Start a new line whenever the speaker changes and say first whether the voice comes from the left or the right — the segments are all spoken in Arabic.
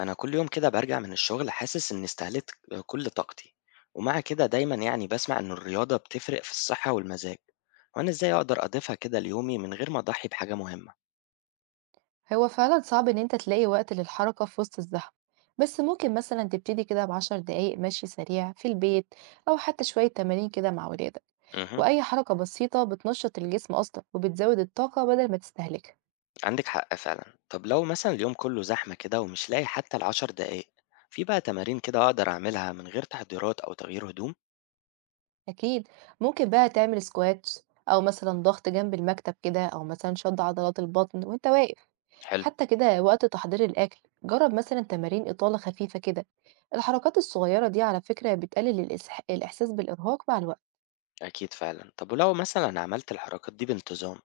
left: أنا كل يوم كده برجع من الشغل حاسس إني استهلكت كل طاقتي. ومع كده دايما يعني بسمع إن الرياضة بتفرق في الصحة والمزاج. وأنا إزاي أقدر أضيفها كده ليومي من غير ما أضحي بحاجة مهمة؟
right: هو فعلا صعب إن أنت تلاقي وقت للحركة في وسط الزحمة. بس ممكن مثلا تبتدي كده ب10 دقايق مشي سريع في البيت، أو حتى شوية تمارين كده مع ولادك.
left: امم
right: وأي حركة بسيطة بتنشط الجسم أصلا وبتزود الطاقة بدل ما تستهلكها.
left: عندك حق فعلا. طب لو مثلا اليوم كله زحمة كده ومش لاقي حتى العشر دقايق، في بقى تمارين كده أقدر أعملها من غير تحضيرات أو تغيير هدوم؟
right: أكيد، ممكن بقى تعمل سكوات، أو مثلا ضغط جنب المكتب كده، أو مثلا شد عضلات البطن وأنت واقف.
left: حلو.
right: حتى كده وقت تحضير الأكل، جرب مثلا تمارين إطالة خفيفة كده. الحركات الصغيرة دي على فكرة بتقلل الإحساس بالإرهاق مع الوقت.
left: أكيد فعلا. طب ولو مثلا عملت الحركات دي بانتظام،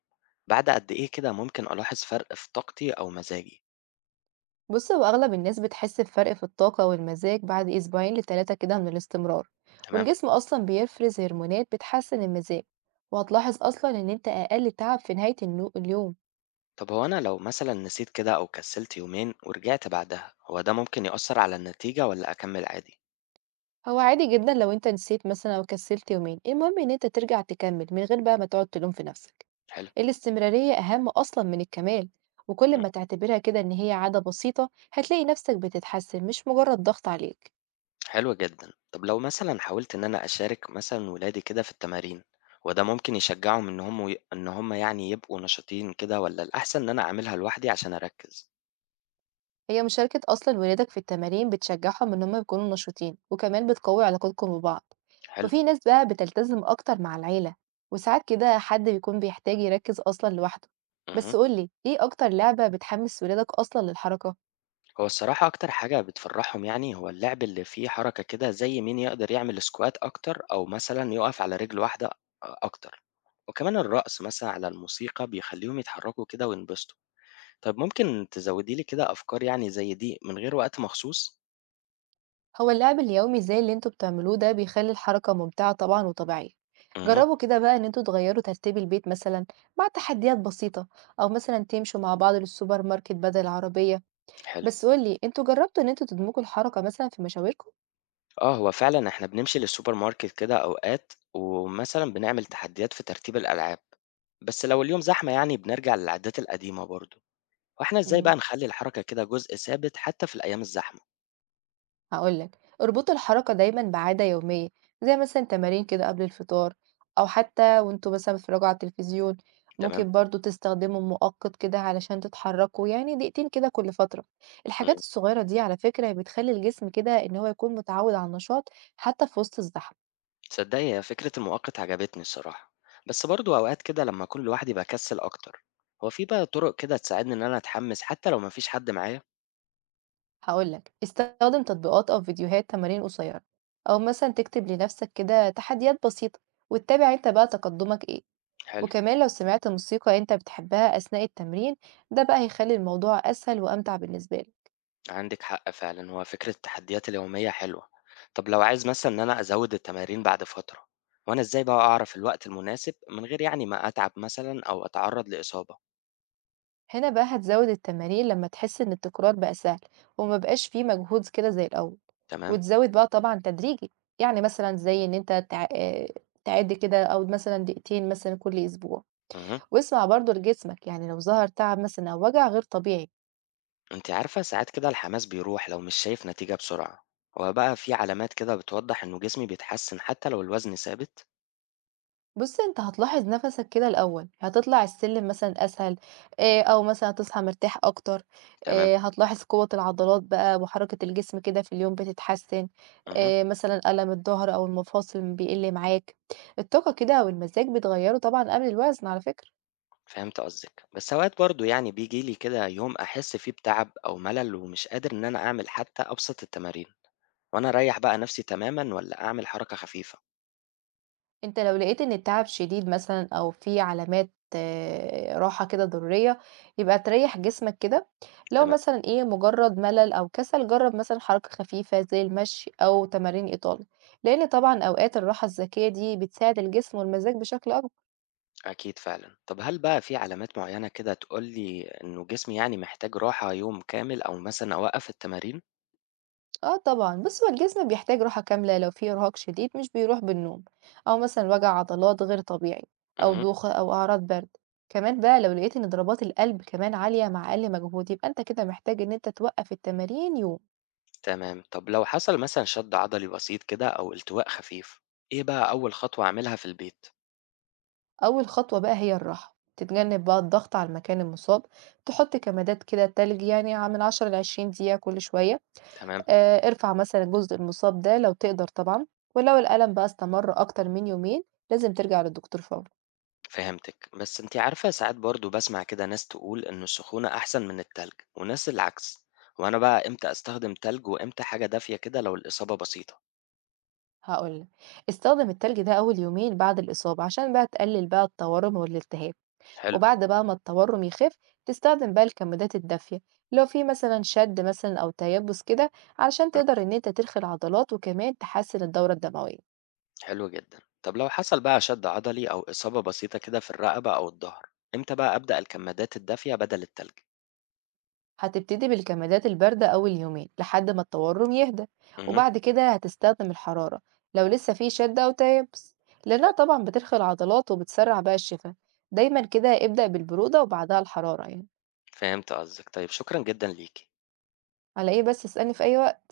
left: بعد قد إيه كده ممكن ألاحظ فرق في طاقتي أو مزاجي؟
right: بص، هو أغلب الناس بتحس بفرق في الطاقة والمزاج بعد 2 ل3 كده من الاستمرار.
left: تمام.
right: والجسم أصلا بيفرز هرمونات بتحسن المزاج، وهتلاحظ أصلا إن أنت أقل تعب في نهاية اليوم.
left: طب هو أنا لو مثلا نسيت كده أو كسلت يومين ورجعت بعدها، هو ده ممكن يأثر على النتيجة ولا أكمل عادي؟
right: هو عادي جدا لو أنت نسيت مثلا أو كسلت يومين، المهم إن أنت ترجع تكمل من غير بقى ما تقعد تلوم في نفسك.
left: حلو.
right: الاستمرارية أهم أصلا من الكمال، وكل
left: مم.
right: ما تعتبرها كده إن هي عادة بسيطة هتلاقي نفسك بتتحسن، مش مجرد ضغط عليك.
left: حلو جدا. طب لو مثلا حاولت إن أنا أشارك مثلا ولادي كده في التمارين، هو ده ممكن يشجعهم إن هم إن هم يعني يبقوا نشيطين كده ولا الأحسن إن أنا أعملها لوحدي عشان أركز؟
right: هي مشاركة أصلا ولادك في التمارين بتشجعهم إن هم يكونوا نشيطين، وكمان بتقوي علاقتكم ببعض.
left: حلو.
right: وفي ناس بقى بتلتزم أكتر مع العيلة، وساعات كده حد بيكون بيحتاج يركز أصلا لوحده. بس
left: مهم.
right: قولي، إيه أكتر لعبة بتحمس ولادك أصلا للحركة؟
left: هو الصراحة أكتر حاجة بتفرحهم يعني هو اللعب اللي فيه حركة كده زي مين يقدر يعمل سكوات أكتر أو مثلا يقف على رجل واحدة أكتر. وكمان الرقص مثلا على الموسيقى بيخليهم يتحركوا كده وينبسطوا. طب ممكن تزودي لي كده أفكار يعني زي دي من غير وقت مخصوص؟
right: هو اللعب اليومي زي اللي انتوا بتعملوه ده بيخلي الحركة ممتعة طبعا وطبيعية.
left: امم
right: جربوا كده بقى إن انتوا تغيروا ترتيب البيت مثلا، مع تحديات بسيطة، أو مثلا تمشوا مع بعض للسوبر ماركت بدل العربية.
left: حلو.
right: بس قولي، انتوا جربتوا إن انتوا تدمجوا الحركة مثلا في مشاويركم؟
left: آه هو فعلا إحنا بنمشي للسوبر ماركت كده أوقات ومثلا بنعمل تحديات في ترتيب الألعاب. بس لو اليوم زحمة يعني بنرجع للعادات القديمة برضو. وإحنا إزاي
right: إمم،
left: بقى نخلي الحركة كده جزء ثابت حتى في الأيام الزحمة؟
right: هاقول لك، اربطوا الحركة دايمًا بعادة يومية، زي مثلًا تمارين كده قبل الفطار، أو حتى وأنتم مثلًا بتتفرجوا على التلفزيون،
left: تمام.
right: ممكن برضه تستخدموا مؤقت كده علشان تتحركوا، يعني دقيقتين كده كل فترة. الحاجات
left: إمم،
right: الصغيرة دي على فكرة بتخلّي الجسم كده إن هو يكون متعوّد على النشاط حتى في وسط الزحمة.
left: تصدّقي هي فكرة المؤقت عجبتني الصراحة، بس برضه أوقات كده لمّا أكون لوحدي باكسّل أكتر. هو في بقى طُرق كده تساعدني إن أنا أتحمّس حتى لو ما فيش حد معايا؟
right: هاقول لك، استخدم تطبيقات أو فيديوهات تمارين قصيرة، أو مثلًا تكتب لنفسك كده تحديات بسيطة، وتتابع أنت بقى تقدمك إيه.
left: حلو.
right: وكمان لو سمعت موسيقى انت بتحبها أثناء التمرين، ده بقى هيخلي الموضوع أسهل وأمتع بالنسبة لك.
left: عندِك حق فعلًا، هو فكرة التحديات اليومية حلوة. طَب لو عايز مثلًا إن أنا أزوّد التمارين بعد فترة، هو أنا إزاي بقى أعرف الوقت المناسب من غير يعني ما أتعب مثلًا أو أتعرّض لإصابة؟
right: هنا بقى هتزود التمارين لما تحس ان التكرار بقى سهل ومبقاش فيه مجهود كده زي الأول.
left: تمام.
right: وتزود بقى طبعا تدريجي، يعني مثلا زي ان انت تع... آه، تعد كده او مثلا دقيقتين مثلا كل اسبوع.
left: اهم.
right: واسمع برضو لجسمك، يعني لو ظهر تعب مثلا او وجع غير طبيعي.
left: أنتِ عارفة ساعات كده الحماس بيروح لو مش شايف نتيجة بسرعة. هو بقى في علامات كده بتوضّح إنه جسمي بيتحسّن حتى لو الوزن ثابت؟
right: بُص، أنت هتلاحظ نَفَسك كده الأول، هتطلع السلم مثلًا أسهل، أو مثلًا هتصحى مرتاح أكتر،
left: تمام.
right: هتلاحظ قوة العضلات بقى وحركة الجسم كده في اليوم بتتحسن،
left: اهم.
right: مثلًا ألم الضهر أو المفاصل بيقل معاك، الطاقة كده والمزاج بيتغيروا طبعًا قبل الوزن على فكرة.
left: فهمت قصدِك، بس أوقات برضه يعني بييجي لي كده يوم أحس فيه بتعب أو ملل ومش قادر إن أنا أعمل حتى أبسط التمارين. وأنا أريّح بقى نفسي تمامًا والّا أعمل حركة خفيفة؟
right: أنت لو لقيت إن التعب شديد مثلًا أو في علامات راحة كده ضرورية، يبقى تريّح جسمك كده، لو
left: تمام.
right: مثلًا إيه مجرد ملل أو كسل جرّب مثلًا حركة خفيفة زي المشي أو تمارين إطالة، لإن طبعًا أوقات الراحة الذكية دي بتساعد الجسم والمزاج بشكل أكبر.
left: أكيد فعلًا. طب هل بقى في علامات معيّنة كده تقول لي إنه جسمي يعني محتاج راحة يوم كامل أو مثلًا أوقّف التمارين؟
right: آه طبعًا، بُص، هو الجسم بيحتاج راحة كاملة لو في إرهاق شديد مش بيروح بالنوم، أو مثلًا وجع عضلات غير طبيعي، أو
left: اهم.
right: دوخة أو أعراض برد. كمان بقى لو لقيت إن ضربات القلب كمان عالية مع أقل مجهود، يبقى أنت كده محتاج إن أنت توقف التمارين يوم.
left: تمام. طب لو حصل مثلًا شد عضلي بسيط كده أو التواء خفيف، إيه بقى أول خطوة أعملها في البيت؟
right: أول خطوة بقى هي الراحة، تتجنب بقى الضغط على المكان المصاب، تحط كمادات كده تلج يعني ع من 10 ل20 دقيقة كل شوية.
left: تمام.
right: ارفع مثلًا الجزء المصاب ده لو تقدر طبعًا، ولو الألم بقى استمر أكتر من يومين لازم ترجع للدكتور فورًا.
left: فهمتِك، بس أنتِ عارفة ساعات برضه باسمع كده ناس تقول إن السخونة أحسن من التلج، وناس العكس. وأنا بقى إمتى أستخدم تلج وإمتى حاجة دافية كده لو الإصابة بسيطة؟
right: هاقول لك، استخدم التلج ده أول يومين بعد الإصابة عشان بقى تقلل بقى التورم والالتهاب.
left: حلو.
right: وبعد بقى ما التورم يخف تستخدم بقى الكمادات الدافية، لو في مثلًا شد مثلًا أو تيبس كده، علشان
left: مم.
right: تقدر إن أنت ترخي العضلات وكمان تحسن الدورة الدموية.
left: حلو جدًا. طب لو حصل بقى شد عضلي أو إصابة بسيطة كده في الرقبة أو الضهر، إمتى بقى أبدأ الكمادات الدافية بدل التلج؟
right: هتبتدي بالكمادات الباردة أول يومين لحد ما التورم يهدى،
left: اهم.
right: وبعد كده هتستخدم الحرارة لو لسه في شد أو تيبس، لأنها طبعًا بترخي العضلات وبتسرع بقى الشفا. دايمًا كده ابدأ بالبرودة وبعدها الحرارة يعني.
left: فهمت قصدِك. طيب شكرًا جدًا ليكِ.
right: على إيه بس، اسألني في أي وقت.